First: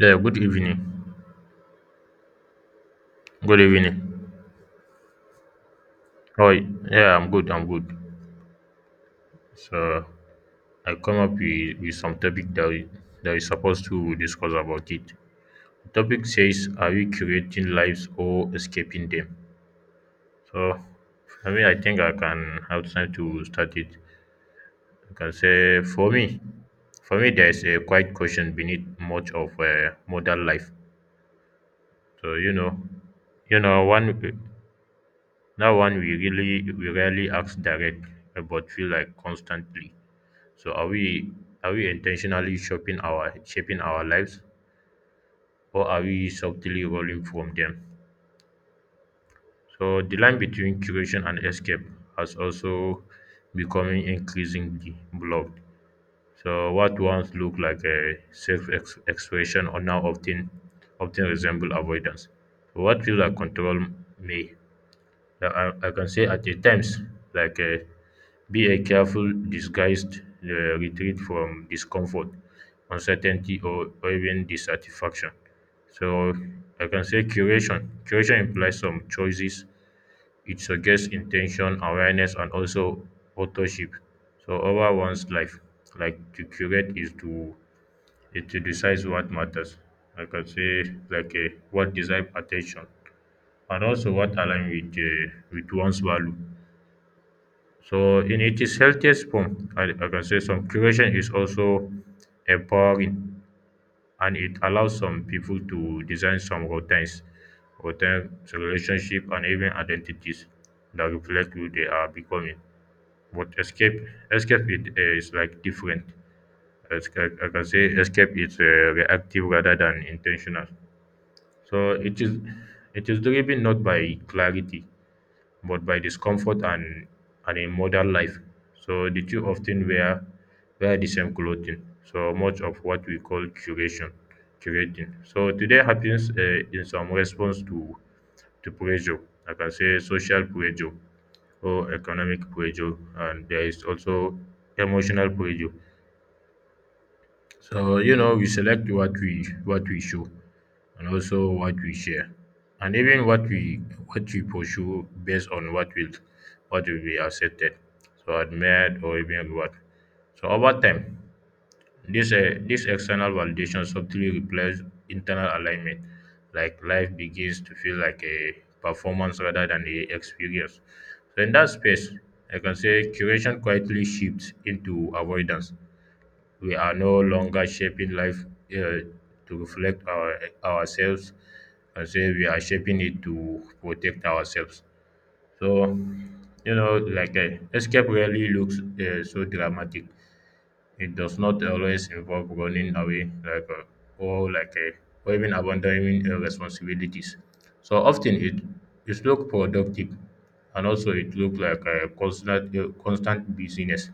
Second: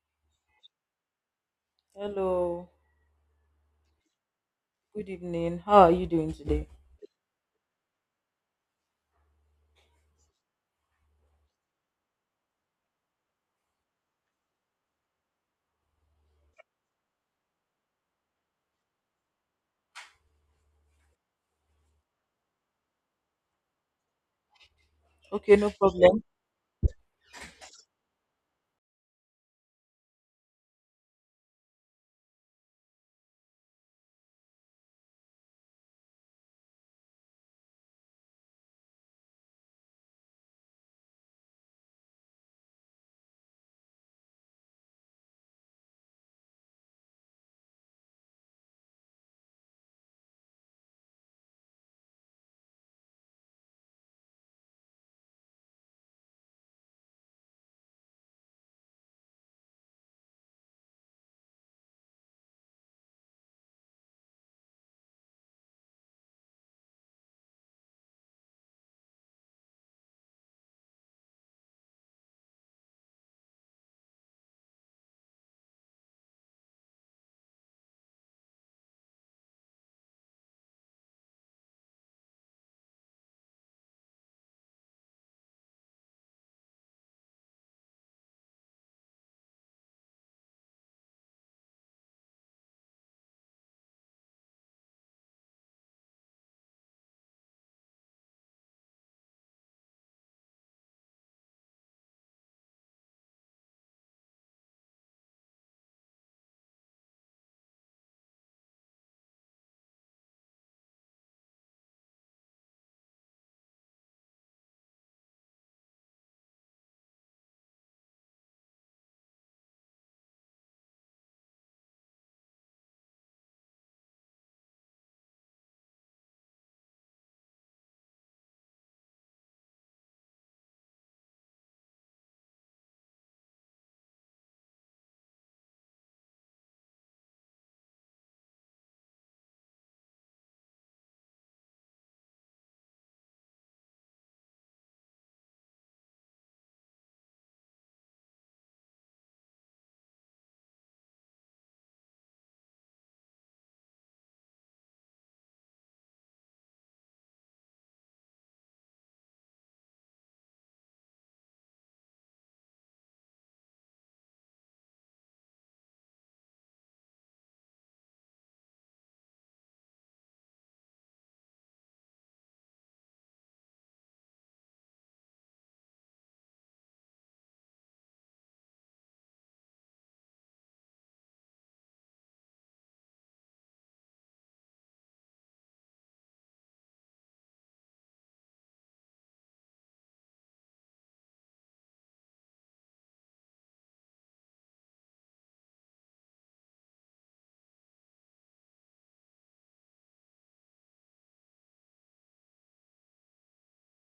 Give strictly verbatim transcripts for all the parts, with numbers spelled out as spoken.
Yeah, good evening. Hello, Good evening. good evening. How are you doing Oh, today? yeah, I'm good. I'm good. So I come up with, with some topic that we that we supposed to discuss about it. The topic says, "Are we creating lives or escaping them?" So for me, I think I can have time to start it. I can Okay, no say for problem. me, for me, there is a quiet question beneath much of uh, modern life. So you know, you know, one That one we really we rarely ask direct, uh, but feel like constantly. So are we are we intentionally shaping our shaping our lives, or are we subtly rolling from them? So the line between curation and escape has also becoming increasingly blurred. So what once looked like a self ex- expression or now often often resemble avoidance. So what feels like control may, Like I, I can say at a times, like uh, be a careful, disguised, uh, retreat from discomfort, uncertainty, or, or even dissatisfaction. So I can say curation. Curation implies some choices. It suggests intention, awareness, and also authorship. So over one's life, like to curate is to, it to decide what matters. I can say like a, what deserve attention and also what align with, uh, with one's value. So in its healthiest form, I, I can say some curation is also empowering, and it allows some people to design some routines, routines, relationship, and even identities that reflect who they are becoming. But escape, escape it uh, is like different. Escape, I can say escape is, uh, reactive rather than intentional. So it is it is driven not by clarity but by discomfort, and, and in modern life. So the two often wear wear the same clothing. So much of what we call curation, curating. So today happens, uh, in some response to, to pressure. I can say social pressure or economic pressure, and there is also emotional pressure. So you know, we select what we what we show, and also what we share, and even what we what we pursue based on what will what will be accepted, so admired or even what. So over time, this uh, this external validation subtly replaces internal alignment. Like life begins to feel like a performance rather than a experience. So in that space, I can say curation quietly shifts into avoidance. We are no longer shaping life, uh, to reflect our ourselves, and say we are shaping it to protect ourselves. So you know, like uh, escape rarely looks, uh, so dramatic. It does not always involve running away like uh, or like uh, or even abandoning, uh, responsibilities. So often it it look productive, and also it looks like a constant uh, constant busyness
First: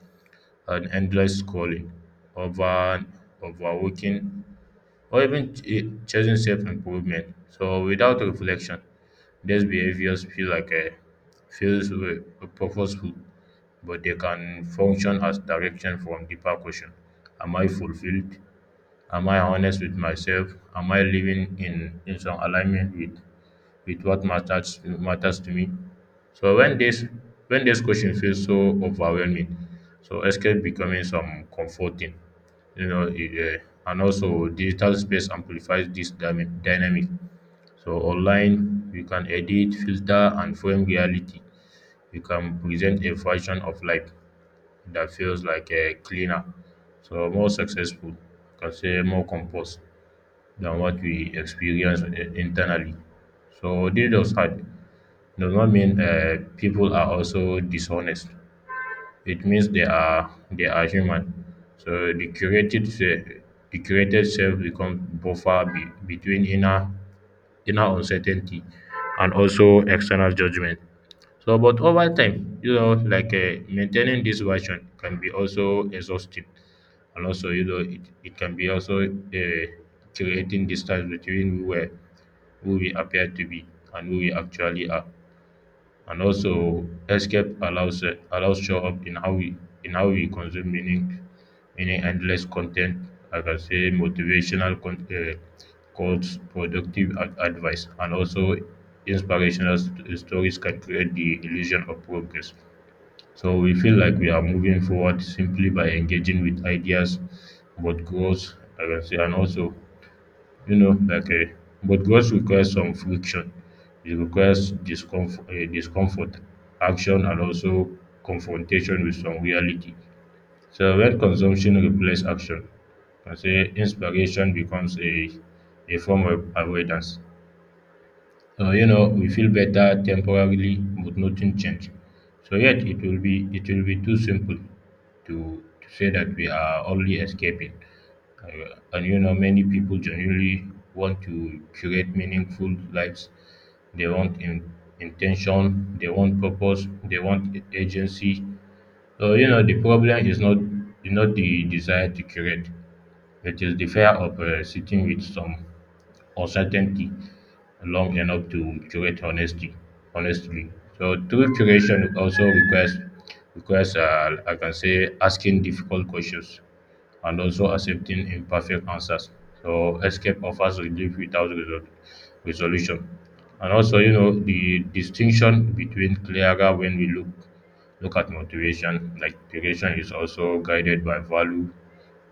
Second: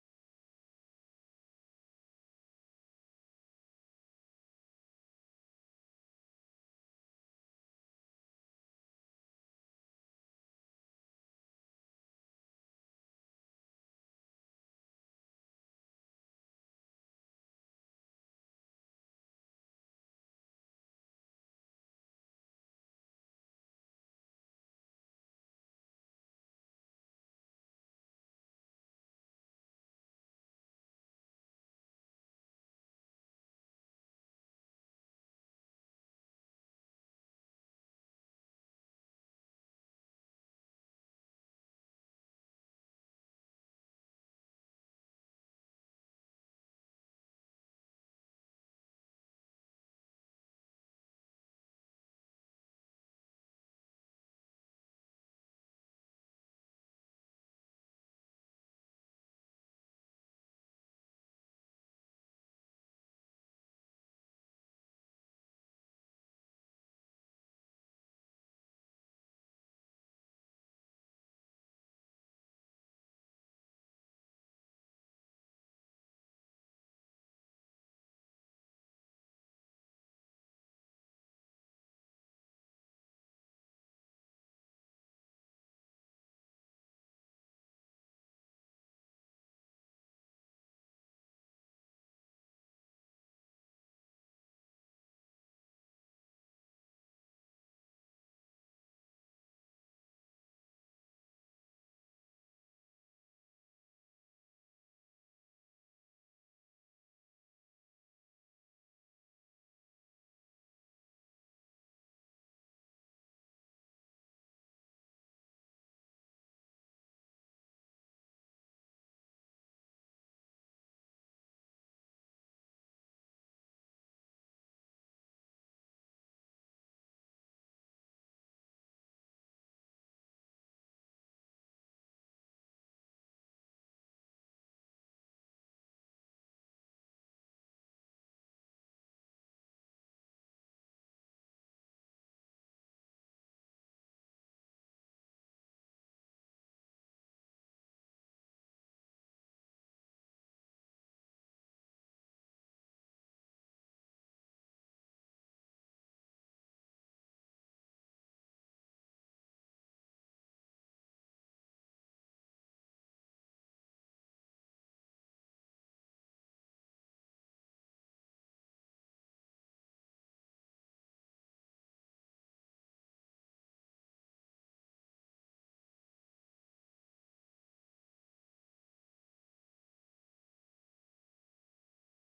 and endless scrolling, over and overworking, or even ch- chasing self-improvement. So without reflection, these behaviors feel like a feels re- purposeful, but they can function as direction from deeper question. Am I fulfilled? Am I honest with myself? Am I living in, in some alignment with with what matters matters to me? So when this, when this question feels so overwhelming, so escape becoming some comforting, you know, it, uh, and also digital space amplifies this dyna- dynamic. So online, you can edit, filter, and frame reality. You can present a version of life that feels like a cleaner, so more successful, can say more composed than what we experience i- internally. So DDoS hack does not mean, uh, people are also dishonest. It means they are they are human. So the curated se- the curated self becomes buffer be, between inner inner uncertainty and also external judgment. So, but over time, you know, like uh, maintaining this version can be also exhaustive, and also, you know, it, it can be also, uh, creating distance between who, we who we appear to be and who we actually are. And also escape allows, uh, allows show up in how we in how we consume meaning meaning endless content. I can say motivational con- uh, quotes, productive ad- advice, and also inspirational st- stories can create the illusion of progress. So we feel like we are moving forward simply by engaging with ideas about growth. I can say, and also, you know, like a, but growth requires some friction. It requires discomfort, uh, discomfort, action, and also confrontation with some reality. So when consumption replaces action, I say inspiration becomes a a form of avoidance. So you know, we feel better temporarily, but nothing change. So yet it will be it will be too simple to, to say that we are only escaping. Uh, And you know, many people genuinely want to create meaningful lives. They want in, intention, they want purpose, they want a- agency. So, you know, the problem is not, is not the desire to create, it is the fear of, uh, sitting with some uncertainty long enough to curate honesty, honestly. So, true curation also requires, requires, uh, I can say, asking difficult questions, and also accepting imperfect answers. So escape offers relief without resol- resolution. And also, you know, the distinction between clearer when we look look at motivation, like motivation is also guided by value,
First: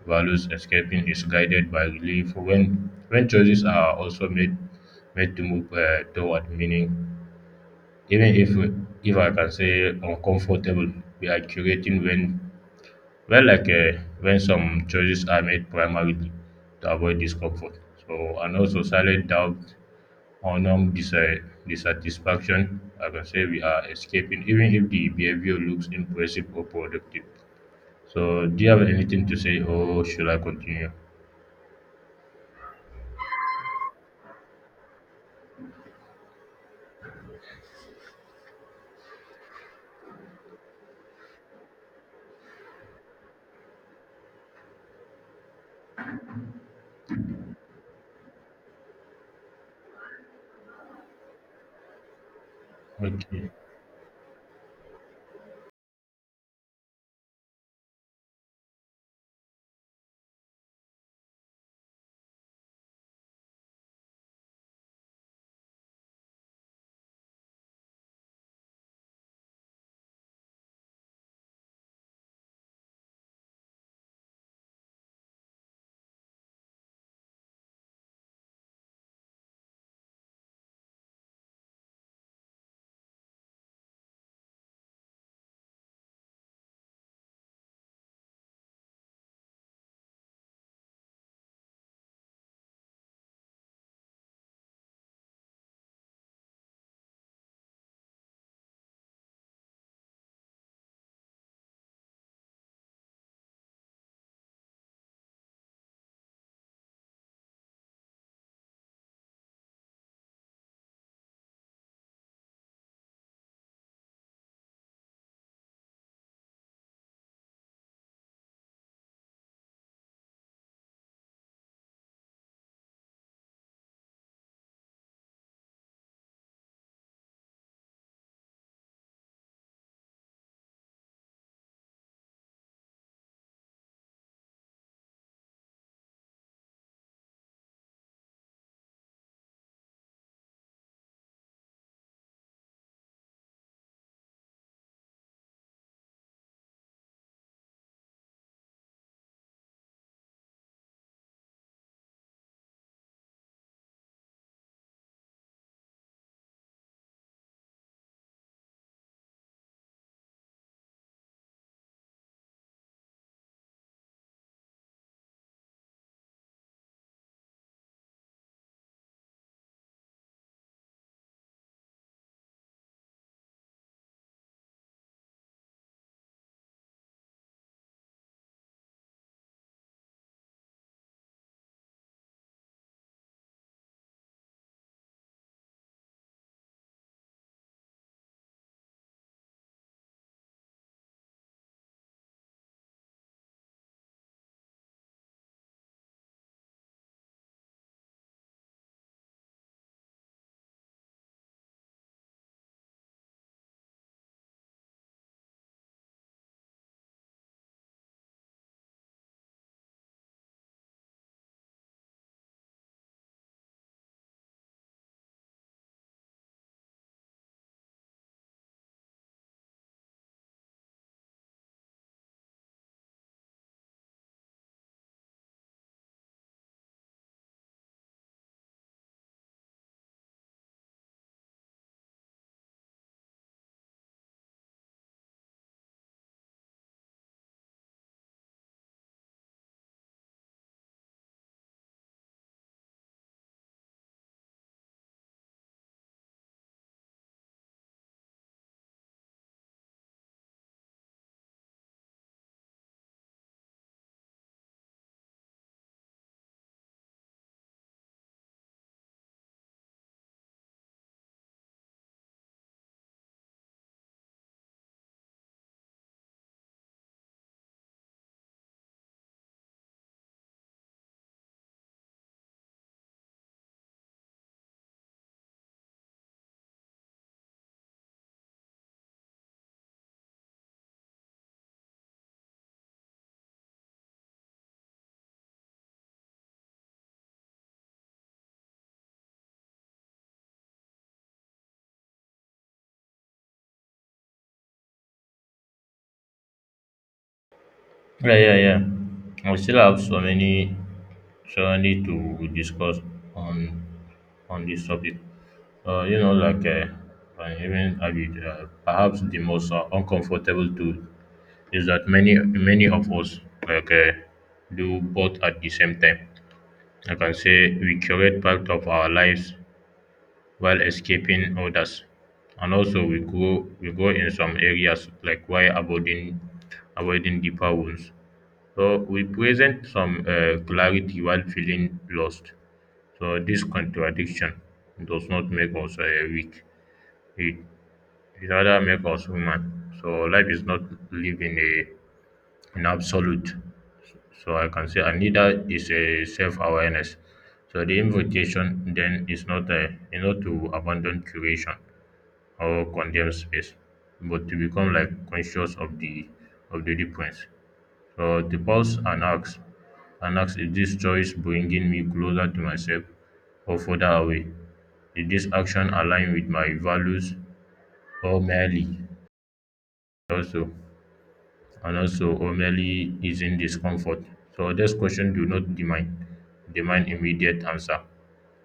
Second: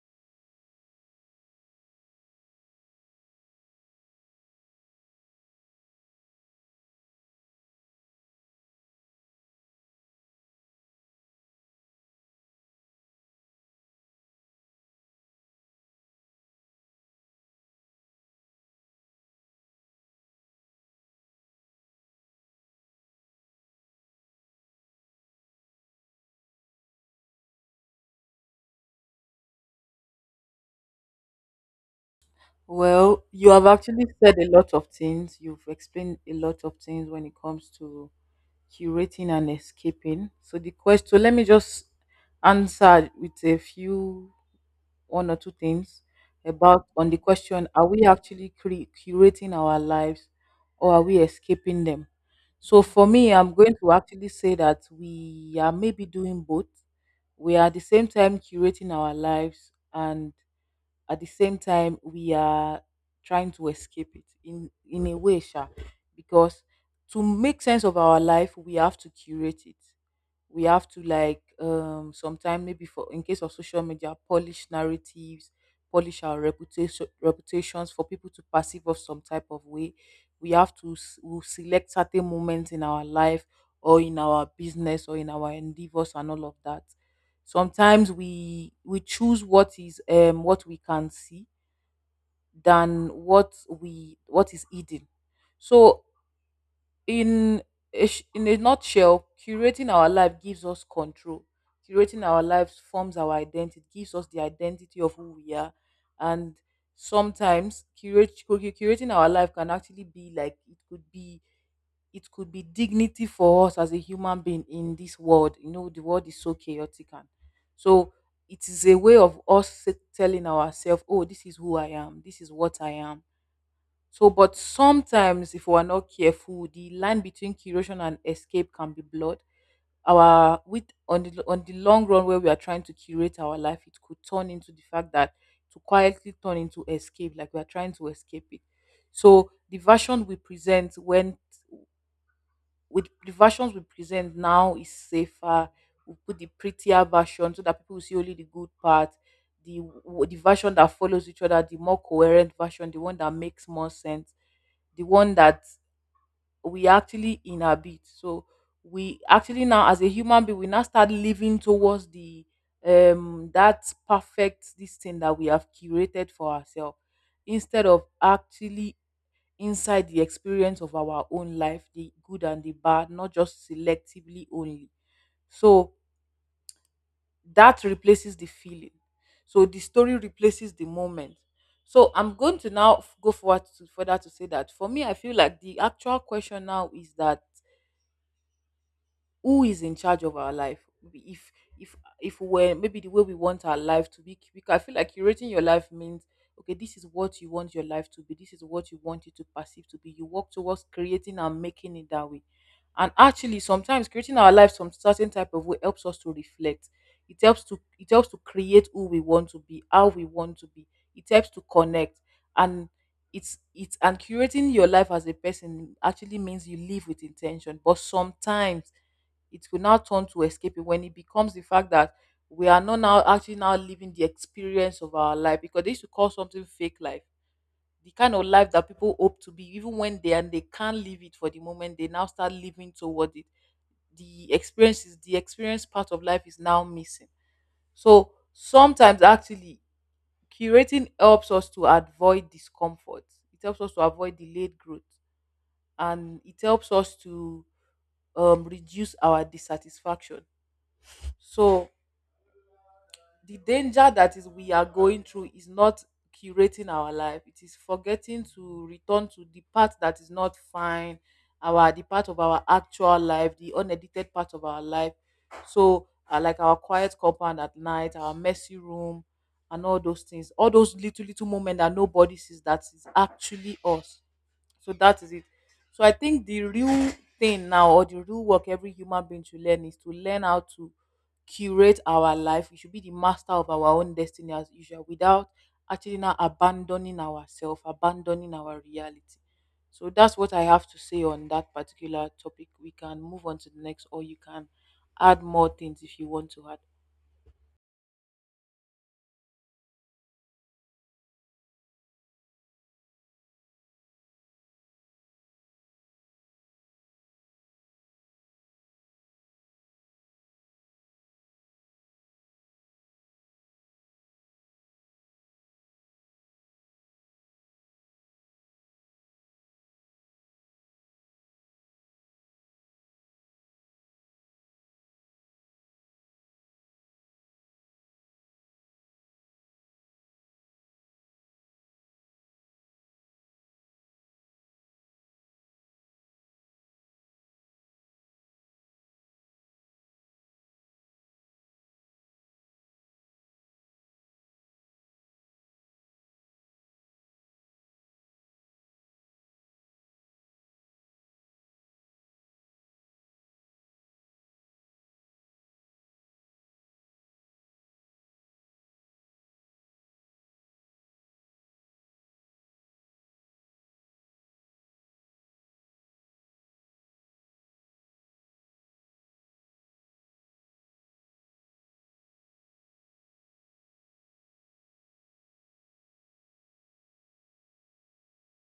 values escaping is guided by relief. When when choices are also made made to move, uh, toward meaning, even if if I can say uncomfortable, we are curating when, well, like uh, when some choices are made primarily to avoid discomfort. So, and also silent doubt, honor dis- uh, dissatisfaction. I can say we are escaping, even if the behavior looks impressive or productive. So, do you have anything to say, or should I continue? Well, you have actually said a lot of things. You've explained a lot of things when it comes to curating and escaping. So the question, let me just answer with a few one or two things about on the question, are we actually cre- curating our lives or are we escaping them? So for me, Okay. I'm going to actually say that we are maybe doing both. We are at the same time curating our lives and at the same time we are trying to escape it in in a way, sha, because to make sense of our life we have to curate it. We have to like um sometime, maybe for in case of social media, polish narratives, polish our reputation, reputations for people to perceive us some type of way. We have to s- we'll select certain moments in our life or in our business or in our endeavors and all of that. Sometimes we we choose what is um what we can see than what we, what is hidden. So in a, sh- in a nutshell, curating our life gives us control. Curating our lives forms our identity, gives us the identity of who we are, and sometimes curate, cu- cu- curating our life can actually be like it could be, it could be dignity for us as a human being in this world. You know, the world is so chaotic, and so it is a way of us s- telling ourselves, "Oh, this is who I am. This is what I am." So, but sometimes, if we are not careful, the line between curation and escape can be blurred. Our with on the on the long run, where we are trying to curate our life, it could turn into the fact that to quietly turn into escape, like we are trying to escape it. So the version we present when with the versions we present now is safer. We put the prettier version so that people will see only the good part. The w- the version that follows each other, the more coherent version, the one that makes more sense, the one that we actually inhabit. So we actually now, as a human being, we now start living towards the um that perfect this thing that we have curated for ourselves instead of actually inside the experience of our own life, the good and the bad, not just selectively only. So that replaces the feeling. So the story replaces the moment. So I'm going to now f- go forward to further to say that for me, I feel like the actual question now is that who is in charge of our life? We- if if if we're maybe the way we want our life to be, because I feel like curating your life means okay, this is what you want your life to be, this is what you want it to perceive to be, you work towards creating and making it that way. And actually sometimes creating our life some certain type of way helps us to reflect, it helps to, it helps to create who we want to be, how we want to be. It helps to connect, and it's it's and curating your life as a person actually means you live with intention. But sometimes it could now turn to escaping when it becomes the fact that we are not now actually now living the experience of our life, because they used to call something fake life. The kind of life that people hope to be, even when they, and they can't live it for the moment, they now start living toward it. The experience is the experience part of life is now missing. So sometimes actually curating helps us to avoid discomfort. It helps us to avoid delayed growth, and it helps us to um, reduce our dissatisfaction. So the danger that is we are going through is not curating our life, it is forgetting to return to the part that is not fine, our, the part of our actual life, the unedited part of our life. So uh, like our quiet compound at night, our messy room, and all those things, all those little little moments that nobody sees, that is actually us. So that is it. So I think the real thing now, or the real work every human being should learn, is to learn how to curate our life. We should be the master of our own destiny as usual, without actually now abandoning ourselves, abandoning our reality. So that's what I have to say on that particular topic. We can move on to the next, or you can add more things if you want to add. Yeah, yeah, yeah. We still have so many, so many to discuss on on this topic. Uh, you know, like uh, uh, even argued, uh, perhaps the most, uh, uncomfortable truth is that many many of us like uh, do both at the same time. I can say we curate part of our lives while escaping others, and also we grow we grow in some areas like while avoiding avoiding deeper wounds. So we present some, uh, clarity while feeling lost. So this contradiction does not make us, uh, weak. It disorder make us human. So life is not lived in a in absolute. So I can say, and neither is a self-awareness. So the invitation then is not a is not to abandon curation or condemn space, but to become like conscious of the of the difference. So to pause and ask and ask is this choice bringing me closer to myself or further away? Is this action aligned with my values or merely also? And also or merely easing discomfort. So these questions do not demand demand immediate answer.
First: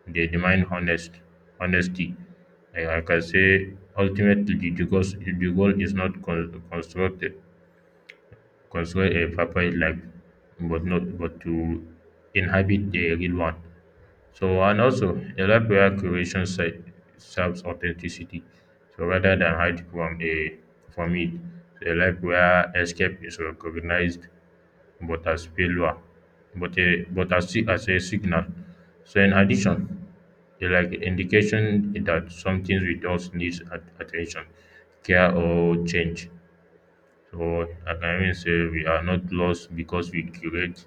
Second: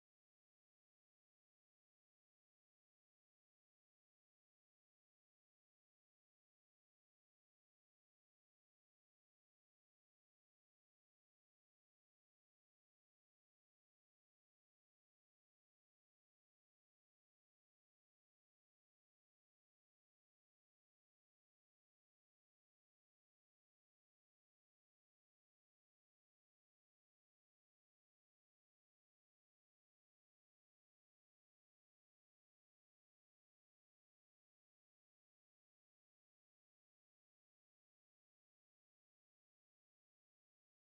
They demand honest honesty. Like like I can say ultimately the goal, the goal is not con- constructed construct a perfect life, but not but to inhabit a real one. So and also a life where creation se- serves authenticity. So rather than hide from a from it, a life where escape is recognized but as failure, but a but as si- as a signal. So in addition, they like indication that something with us needs at- attention, care, or change. So I can even say we are not lost because we create.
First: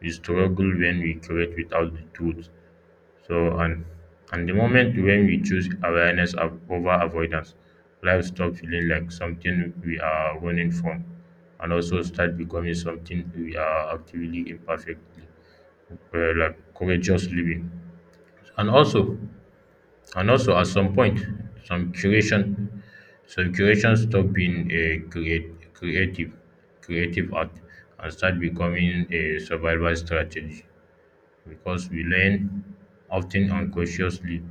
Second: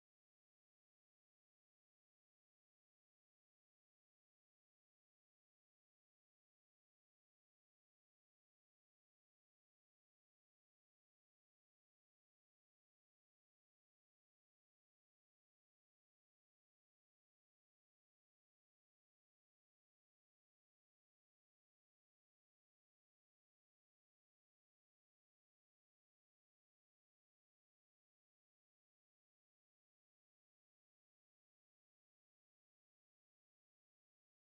We struggle when we create without the tools. So and and the moment when we choose awareness of over avoidance, life stop feeling like something we are running from, and also start becoming something we are actively imperfectly, uh, like courageous living. And also, and also at some point some curation some curation stop being a create, creative, creative art, and start becoming a survival strategy because we learn, often unconsciously,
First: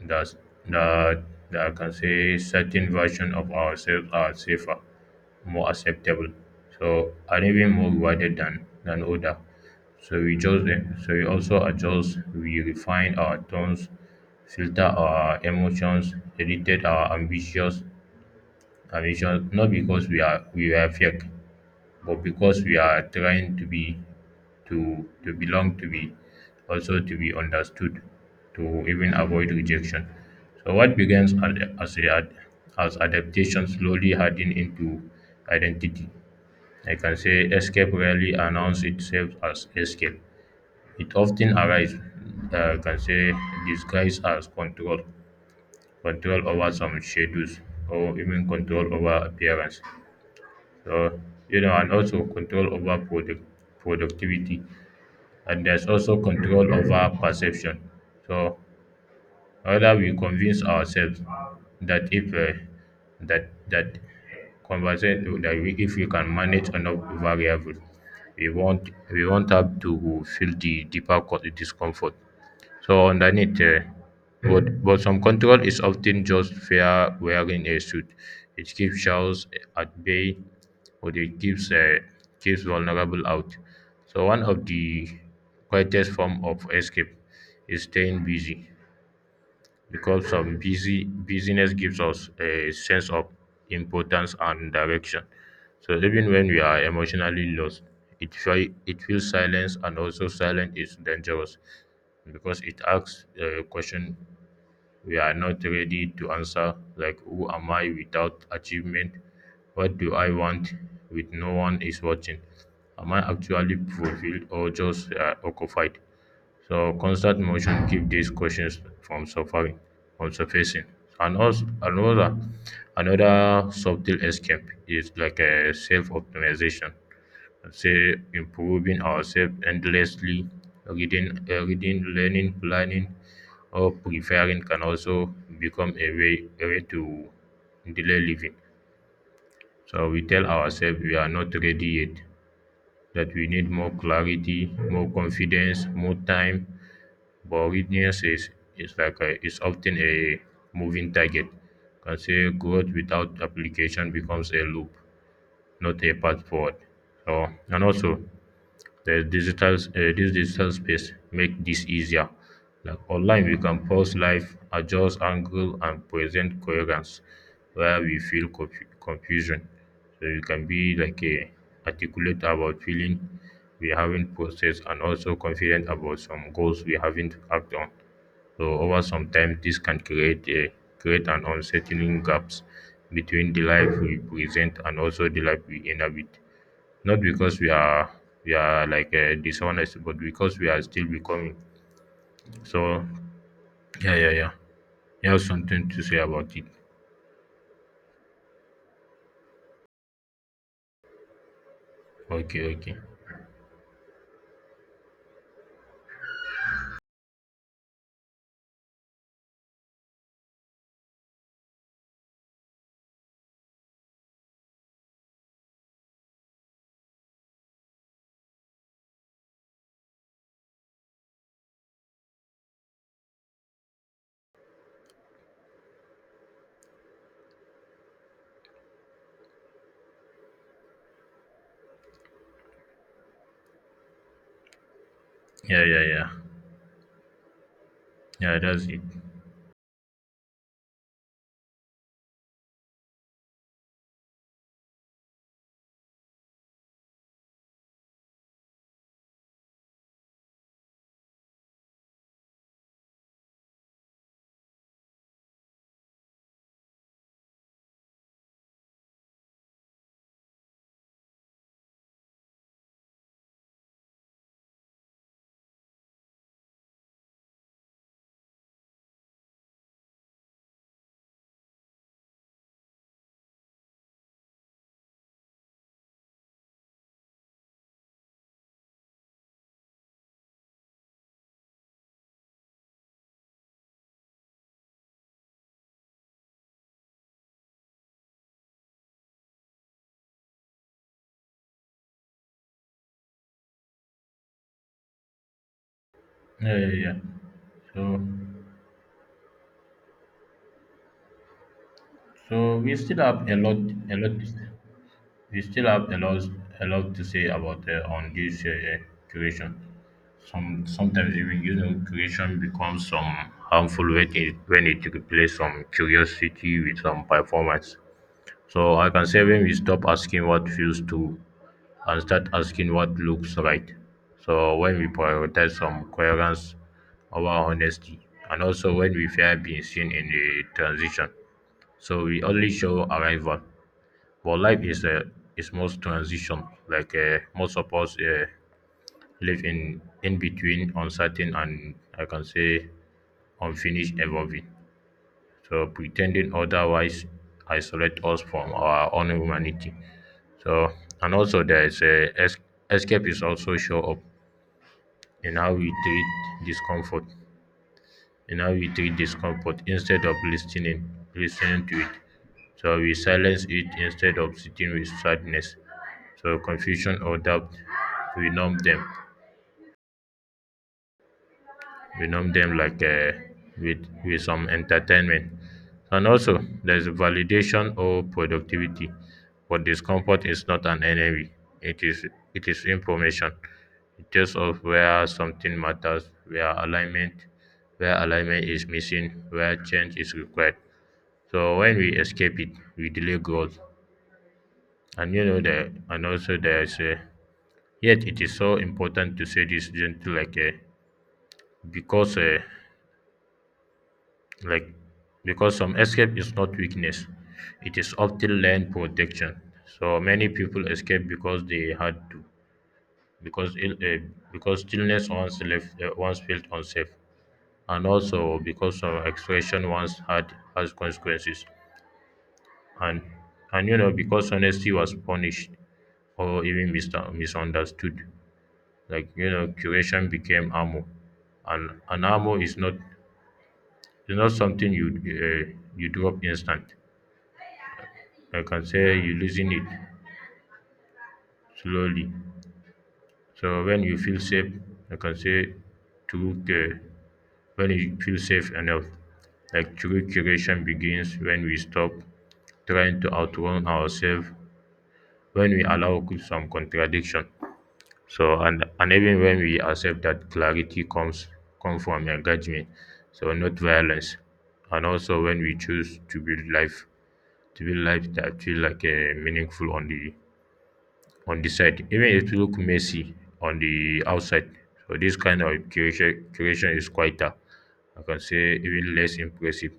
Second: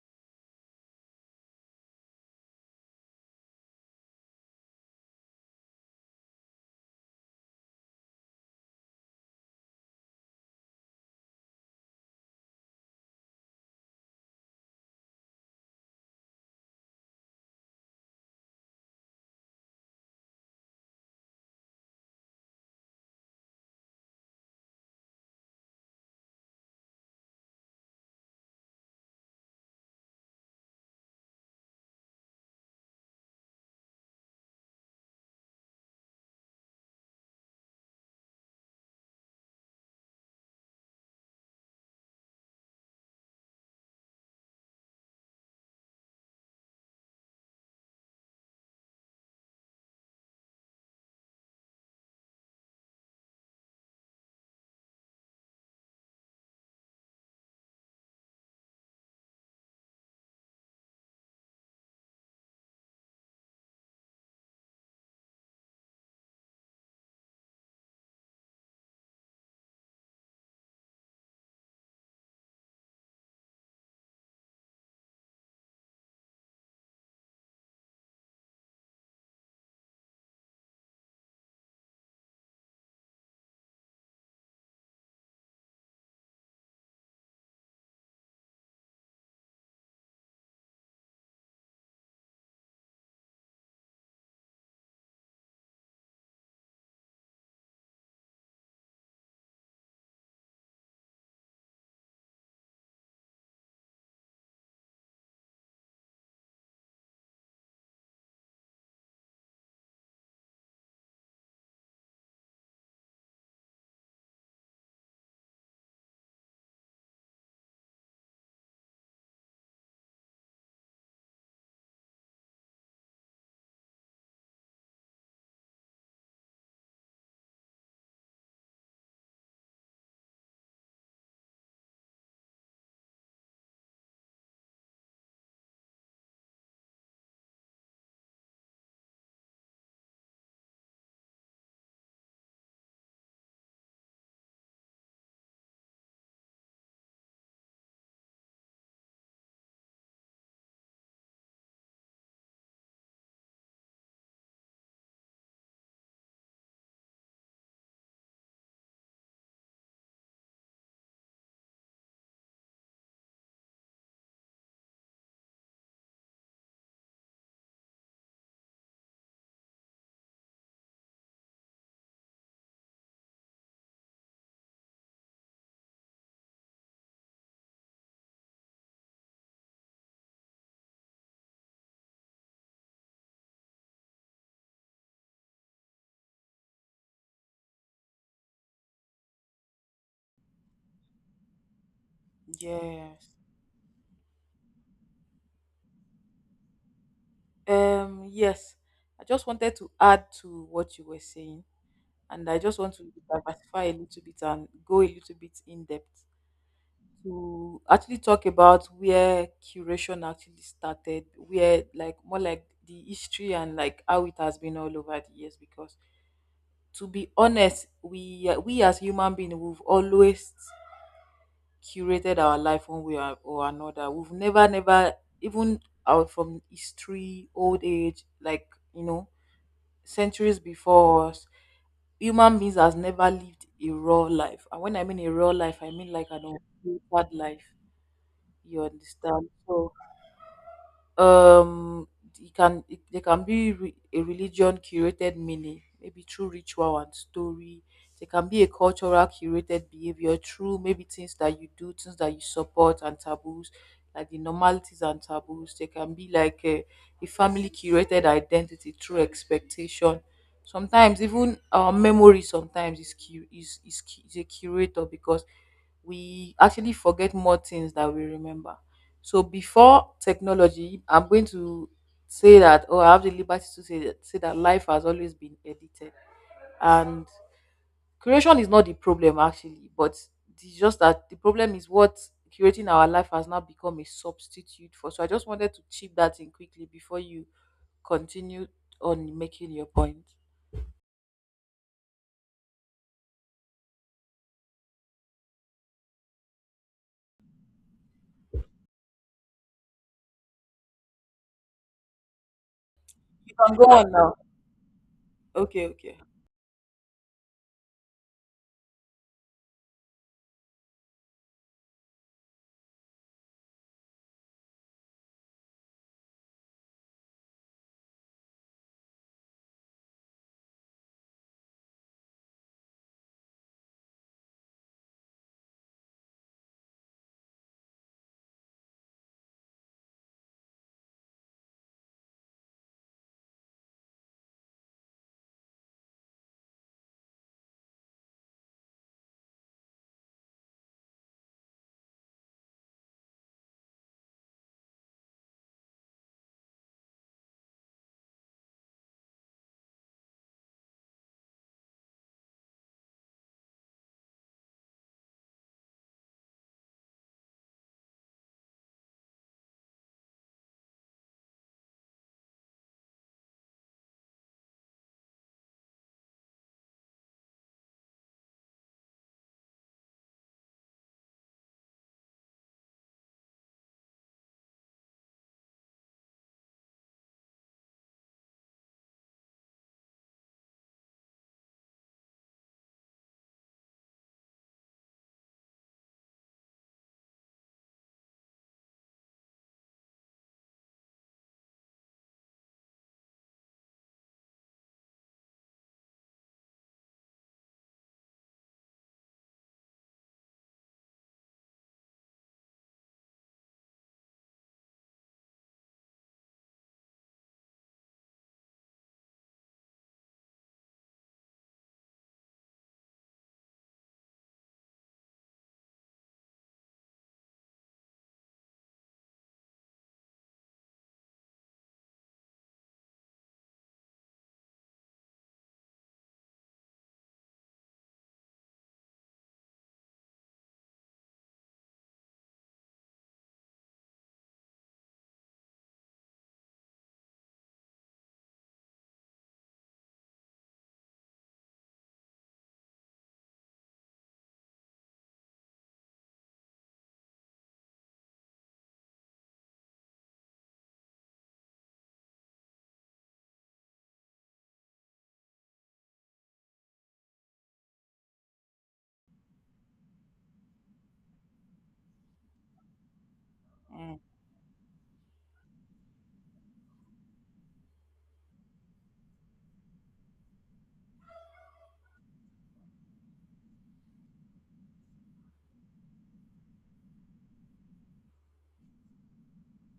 thus, that that I can say certain versions of ourselves are safer, more acceptable, so and even more rewarded than than other. So we just eh, so we also adjust, we refine our tones, filter our emotions, edit our ambitions, ambitions not because we are we are fake, but because we are trying to be, to to belong, to be, also to be understood, to even avoid rejection. So what begins ad- as a ad- as adaptation slowly hardened into identity. I can say escape rarely announces itself as escape. It often arises, uh, I can say, disguised as control, control over some shadows, or even control over appearance. So, you know, and also control over product, productivity. And there's also control over perception. So, whether we convince ourselves that if uh, that that conversation that we, if we can manage enough variables, we won't we won't have to feel the deeper co- discomfort. So underneath, uh, but, but some control is often just fear wearing a suit. It keeps shells at bay, but it keeps uh, keeps vulnerable out. So one of the quietest form of escape is staying busy, because some busy busyness gives us a sense of importance and direction. So even when we are emotionally lost, it feel, it feels silence, and also silence is dangerous because it asks a question we are not ready to answer, like who am I without achievement? What do I want with no one is watching? Am I actually fulfilled or just uh, occupied? So constant motion keep these questions from suffering, from surfacing. And also another another subtle escape is like a self-optimization. Say improving ourselves endlessly, reading, uh, reading, learning, planning, or preferring can also become a way a way to delay living. So we tell ourselves we are not ready yet, that we need more clarity, more confidence, more time, but weakness is, is like a, is often a moving target. Can say growth without application becomes a loop, not a path forward. So, and also, the digital s- uh, this digital space make this easier. Like online, we can pause live, adjust angle, and present coherence where we feel confu- confusion. So you can be like a articulate about feeling we haven't processed, and also confident about some goals we haven't acted on. So over some time, this can create a create an unsettling gaps between the life we present and also the life we inhabit. Not because we are we are like uh, dishonest, but because we are still becoming. So Yes. yeah, yeah, yeah. You have something to say about it? Um. Yes. I just wanted to add to what you were saying, and I Okay, just want okay. to diversify a little bit and go a little bit in depth to actually talk about where curation actually started, where like more like the history and like how it has been all over the years. Because to be honest, we we as human beings we've always curated our life one way or or another. We've never never even out from history, old age, like you know, centuries before us, human beings has never lived a raw life. And when I mean a raw life, Yeah, I yeah, mean like yeah. an unfiltered life, Yeah, you that's it. understand? So um it can it, they can be re- a religion curated meaning maybe through ritual and story. They can be a cultural curated behavior through maybe things that you do, things that you support, and taboos, like the normalities and taboos. They can be like a, a family curated identity through expectation. Sometimes even our memory sometimes is cu- is, is, cu- is a curator, because we actually forget more things that we remember. So before technology, I'm going to say that, or I have the liberty to say that, say that life has always been edited. And creation is not the problem actually, but it's just that the problem is what curating our life has now become a substitute for. So I just wanted to chip that in quickly before you continue on making your point. Yeah, yeah, yeah. So, so we still have You a can lot, go on a lot. now. To s- We Okay, still have okay. a lot, a lot to say about uh, on this uh, creation. some sometimes even you know creation becomes some harmful when it when it replaces some curiosity with some performance. So I can say, when we stop asking what feels true and start asking what looks right, so when we prioritize some coherence over honesty, and also when we fear being seen in the transition, so we only show arrival. But life is a is most transition. Like uh, most of us uh, live in in between uncertain, and I can say unfinished evolving. So pretending otherwise isolate us from our own humanity. So and also there is a es- escape is also show up in how we treat discomfort. In how we treat discomfort, instead of listening listening to it. So we silence it instead of sitting with sadness. So confusion or doubt, we numb them. Renown them like uh, with with some entertainment, and also there's validation or productivity. But discomfort is not an enemy, it is it is information. It tells us where something matters, where alignment where alignment is missing, where change is required. So when we escape it, we delay growth. And you know that. And also there's a yet it is so important to say this gently, like a because uh, like because some escape is not weakness, it is often learned protection. So many people escape because they had to, because ill, uh, because stillness once left uh, once felt unsafe, and also because some expression once had has consequences, and and you know because honesty was punished or even mis- misunderstood. Like you know curation became armor, and an armor is not is not something you uh, you drop instant. I can say you loosen it slowly. So when you feel safe, I can say true care when you feel safe enough, like true curation begins when we stop trying to outrun ourselves, when we allow some contradiction. So and and even when we accept that clarity comes come from engagement, so not Mm, violence. And also when we choose to build life to build life that feel like a meaningful on the on the side, even it look messy on the outside. So this kind of curation curation is quieter. I can say even less impressive,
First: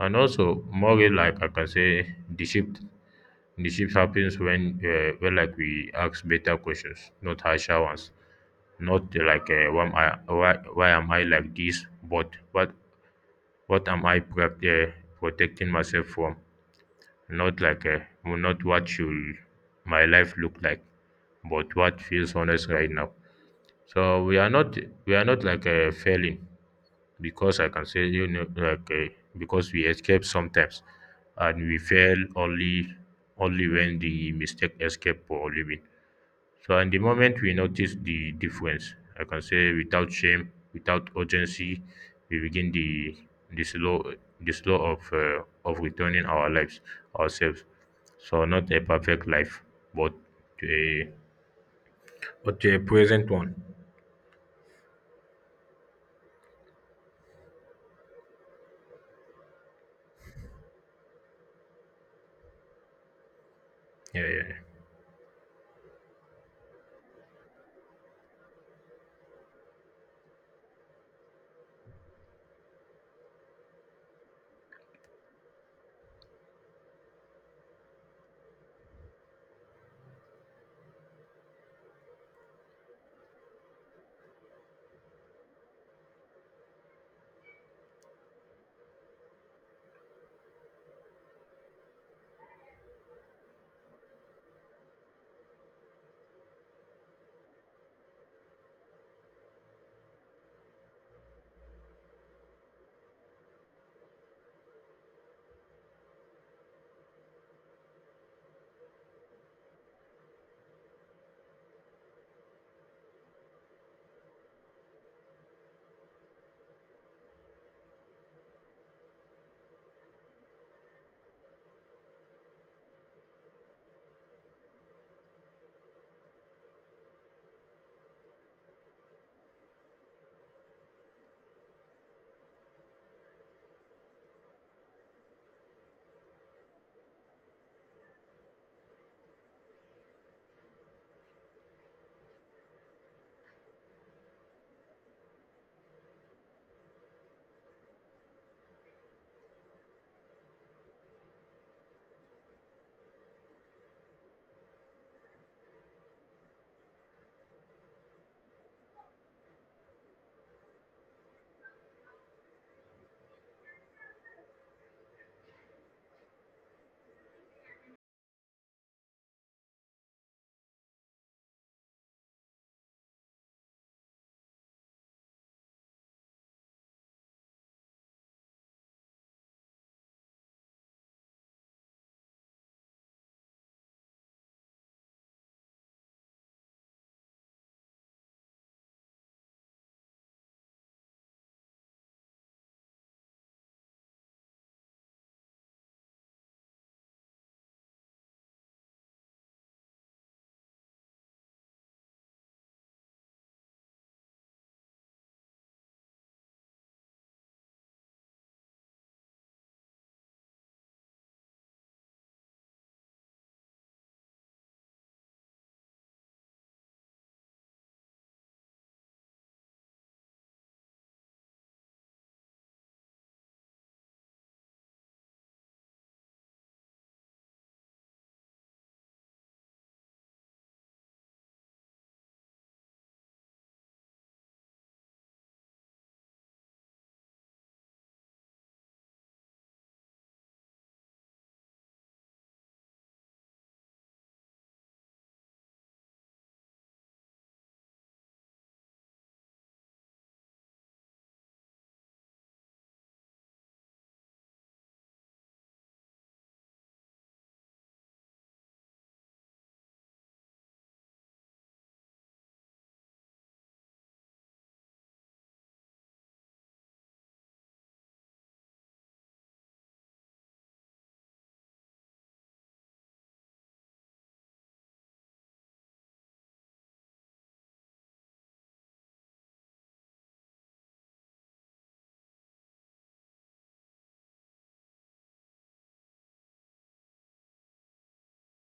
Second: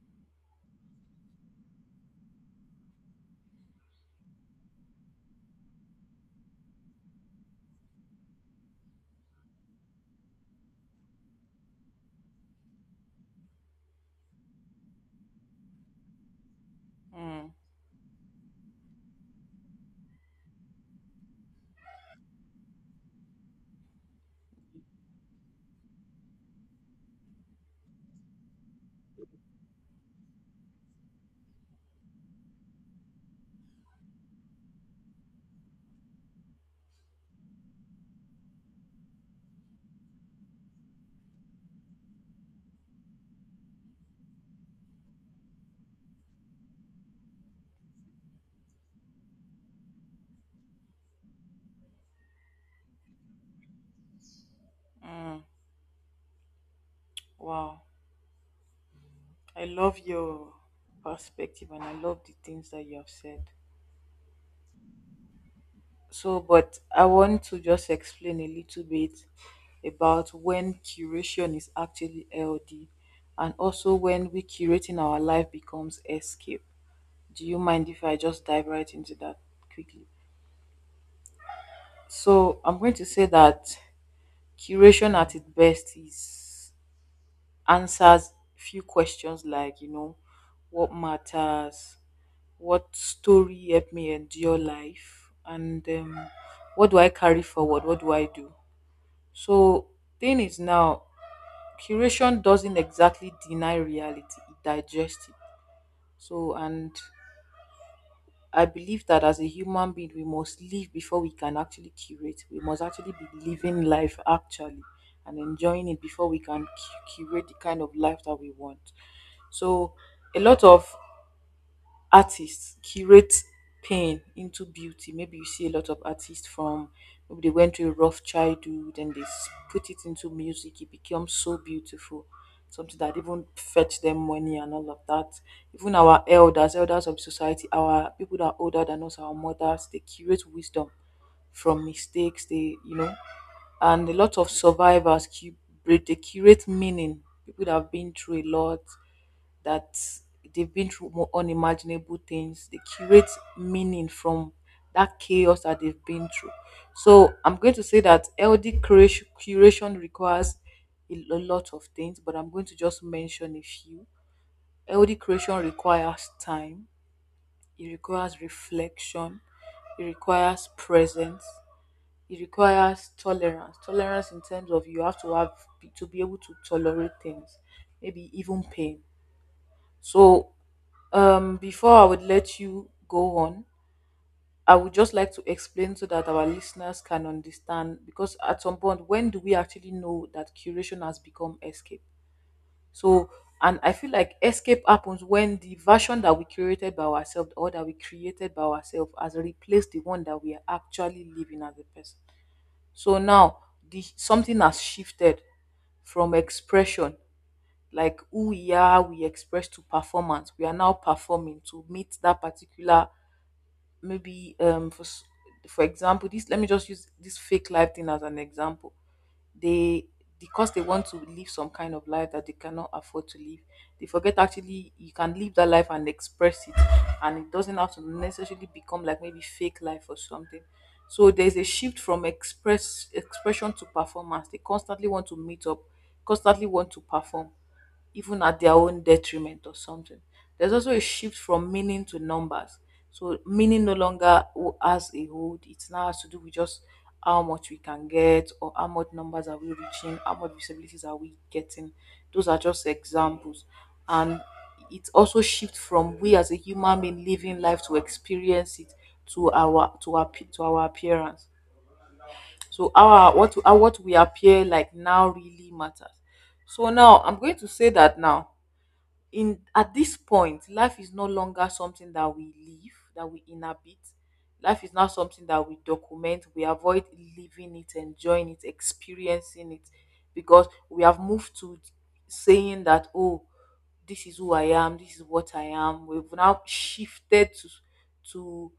and also more real life. I can say the shift the shift happens when uh, when like we ask better questions, not harsher ones. Not uh, like uh, why, am I, why why am I like this, but what what am I prep, uh, protecting myself from? mm, Not like uh, not what should my life look like, but what feels honest right now. So we are not we are not like uh, failing because I can say you know like uh, because we escape sometimes, and we fail only only when the mistake escape for a living. So, and the moment we notice the difference, I can say without shame, without urgency, we begin the the slow the slow of uh, of returning our lives ourselves. So not a perfect life, but to a but to a present one. mm. Wow. I love your perspective and I love the things that you have said. Yeah, yeah, yeah. So, but I want to just explain a little bit about when curation is actually healthy and also when we curating our life becomes escape. Do you mind if I just dive right into that quickly? So, I'm going to say that curation at its best is answers few questions like, you know, what matters, what story helped me endure life, and um, what do I carry forward, what do I do? So thing is now curation doesn't exactly deny reality, it digests it. So and I believe that as a human being we must live before we can actually curate. We must actually be living life actually and enjoying it before we can cu- curate the kind of life that we want. So a lot of artists curate pain into beauty. Maybe you see a lot of artists from maybe they went through a rough childhood and they s- put it into music. It becomes so beautiful, something that even fetch them money and all of that. Even our elders, elders of society, our people that are older than us, our mothers, they curate wisdom from mistakes. They, you know, and a lot of survivors, cu- they curate meaning. People that have been through a lot, that they've been through more unimaginable things. They curate meaning from that chaos that they've been through. So I'm going to say that L D curation, curation requires a lo- lot of things, but I'm going to just mention a few. L D curation requires time, it requires reflection, it requires presence, it requires tolerance. Tolerance in terms of you have to have to be able to tolerate things, maybe even pain. So um, before I would let you go on, I would just like to explain so that our listeners can understand, because at some point, when do we actually know that curation has become escape? So, and I feel like escape happens when the version that we curated by ourselves or that we created by ourselves has replaced the one that we are actually living as a person. So now the something has shifted from expression, like who we are we express, to performance, we are now performing to meet that particular, maybe um for s- for example, this, let me just use this fake life thing as an example. They, because they want to live some kind of life that they cannot afford to live, they forget actually you can live that life and express it, and it doesn't have to necessarily become like maybe fake life or something. So there's a shift from express expression to performance. They constantly want to meet up, constantly want to perform, even at their own detriment or something. There's also a shift from meaning to numbers. So meaning no longer wo- has a hold. It now has to do with just how much we can get or how much numbers are we reaching, how much visibilities are we getting. Those are just examples. And it also shifts from we as a human being living life to experience it to our to our pe- to our appearance. So our what our, what we appear like now really matters. So now I'm going to say that now in at this point life is no longer something that we live, that we inhabit. Life is not something that we document, we avoid living it, enjoying it, experiencing it, because we have moved to saying that oh, this is who I am, this is what I am. We've now shifted to to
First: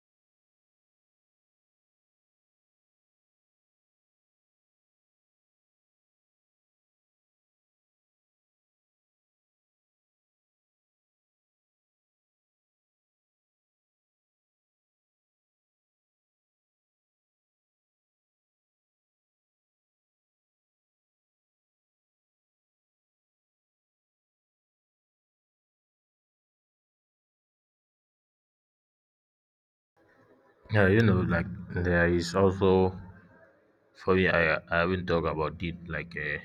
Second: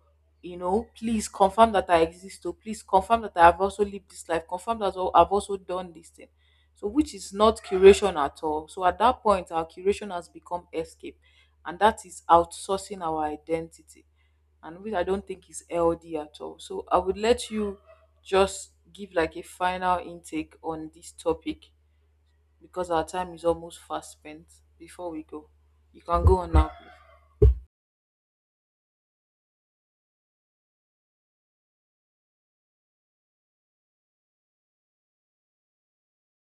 you know please confirm that I exist, to please confirm that I have also lived this life, confirm that I've also done this thing. So, which is not curation at all. So, at that point, our curation has become escape, and that is outsourcing our identity, and which I don't think is healthy at all. So, I would let you just give like a final intake on this topic because our time is almost fast spent before we go. You can go on now, please. Yeah. You know, like there is also for me. I I haven't talked about it. Like uh,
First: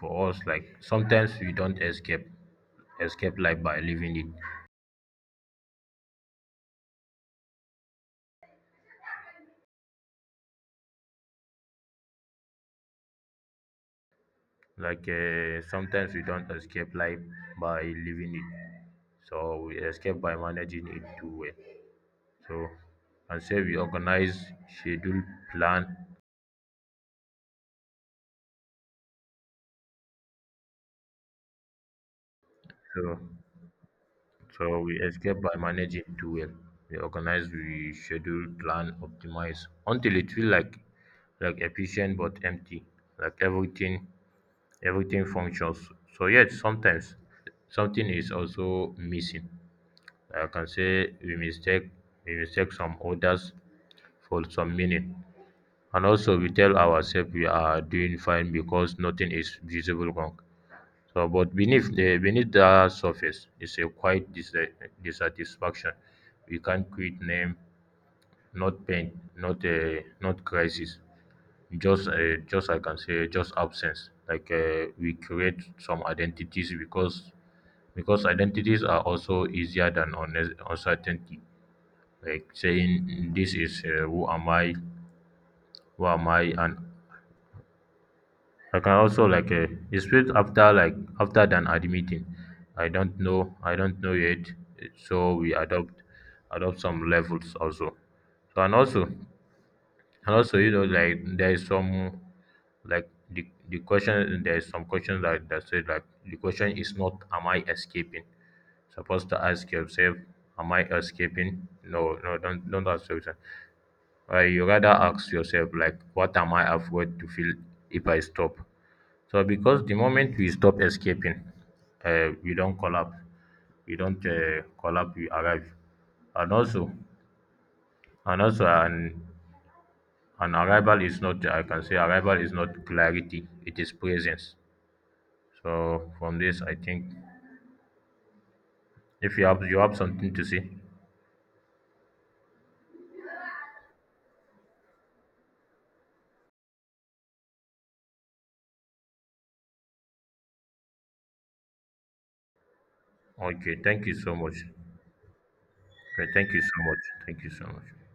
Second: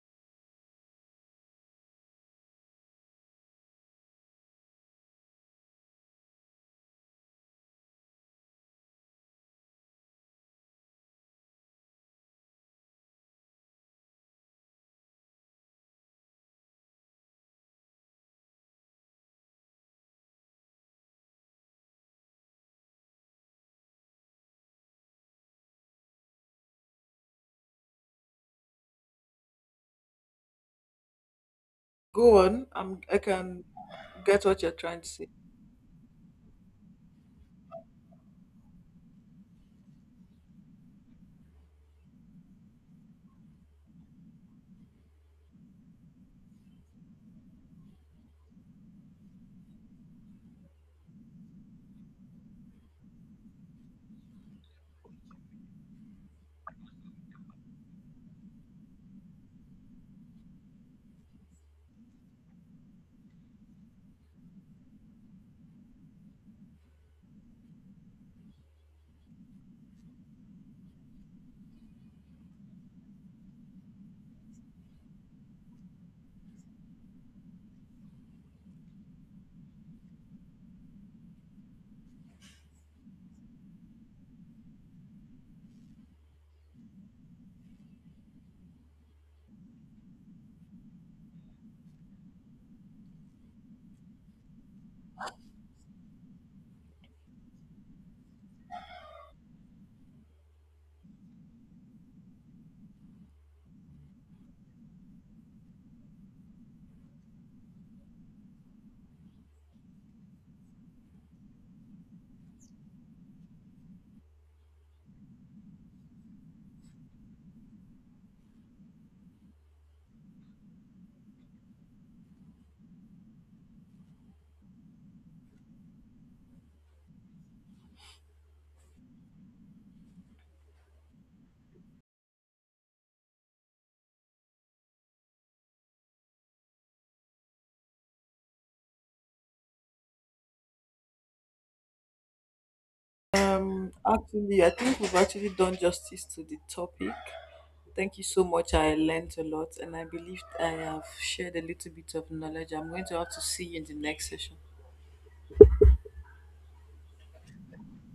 for us, like sometimes we don't escape escape life by living it. Like uh, sometimes we don't escape life by living it, so we escape by managing it too well. So and say we organize, schedule, plan. Go on. I'm, So I can get so what you're we trying to say. escape by managing too well. We organize, we schedule, plan, optimize, until it feel like like efficient but empty, like everything everything functions. So yet sometimes something is also missing. I can say we mistake we mistake some orders for some meaning. And also we tell ourselves we are doing fine because nothing is visible wrong. So but beneath the beneath the surface is a quiet dis- dissatisfaction. We can't quit name, not pain, not uh, not crisis. Just uh, just I can say just absence. Like uh, we create some identities because because identities are also easier than unnes- uncertainty, like saying this is uh, who am I, who am I, and I can also like uh, it's straight after like after than admitting, I don't know, I don't know yet. So we adopt adopt some levels also. So and also and also you know like there is some like the the question there is some question that that said like the question is not am I escaping supposed to ask yourself, am I escaping? No, no, don't don't ask yourself. uh, you rather ask yourself like what am I afraid to feel if I stop. So because the moment we stop escaping, uh, we don't collapse, we don't uh, collapse, we arrive. And also and also an, an arrival is not I can say arrival is not clarity, it is presence. So from this I think if you have you have something to say Um, actually, I think we've actually done justice to the topic. Thank you so much. I learned a lot and I believe I have shared a little bit of knowledge. I'm going to have to see okay you in the thank you next so session. much okay thank you so much thank you so much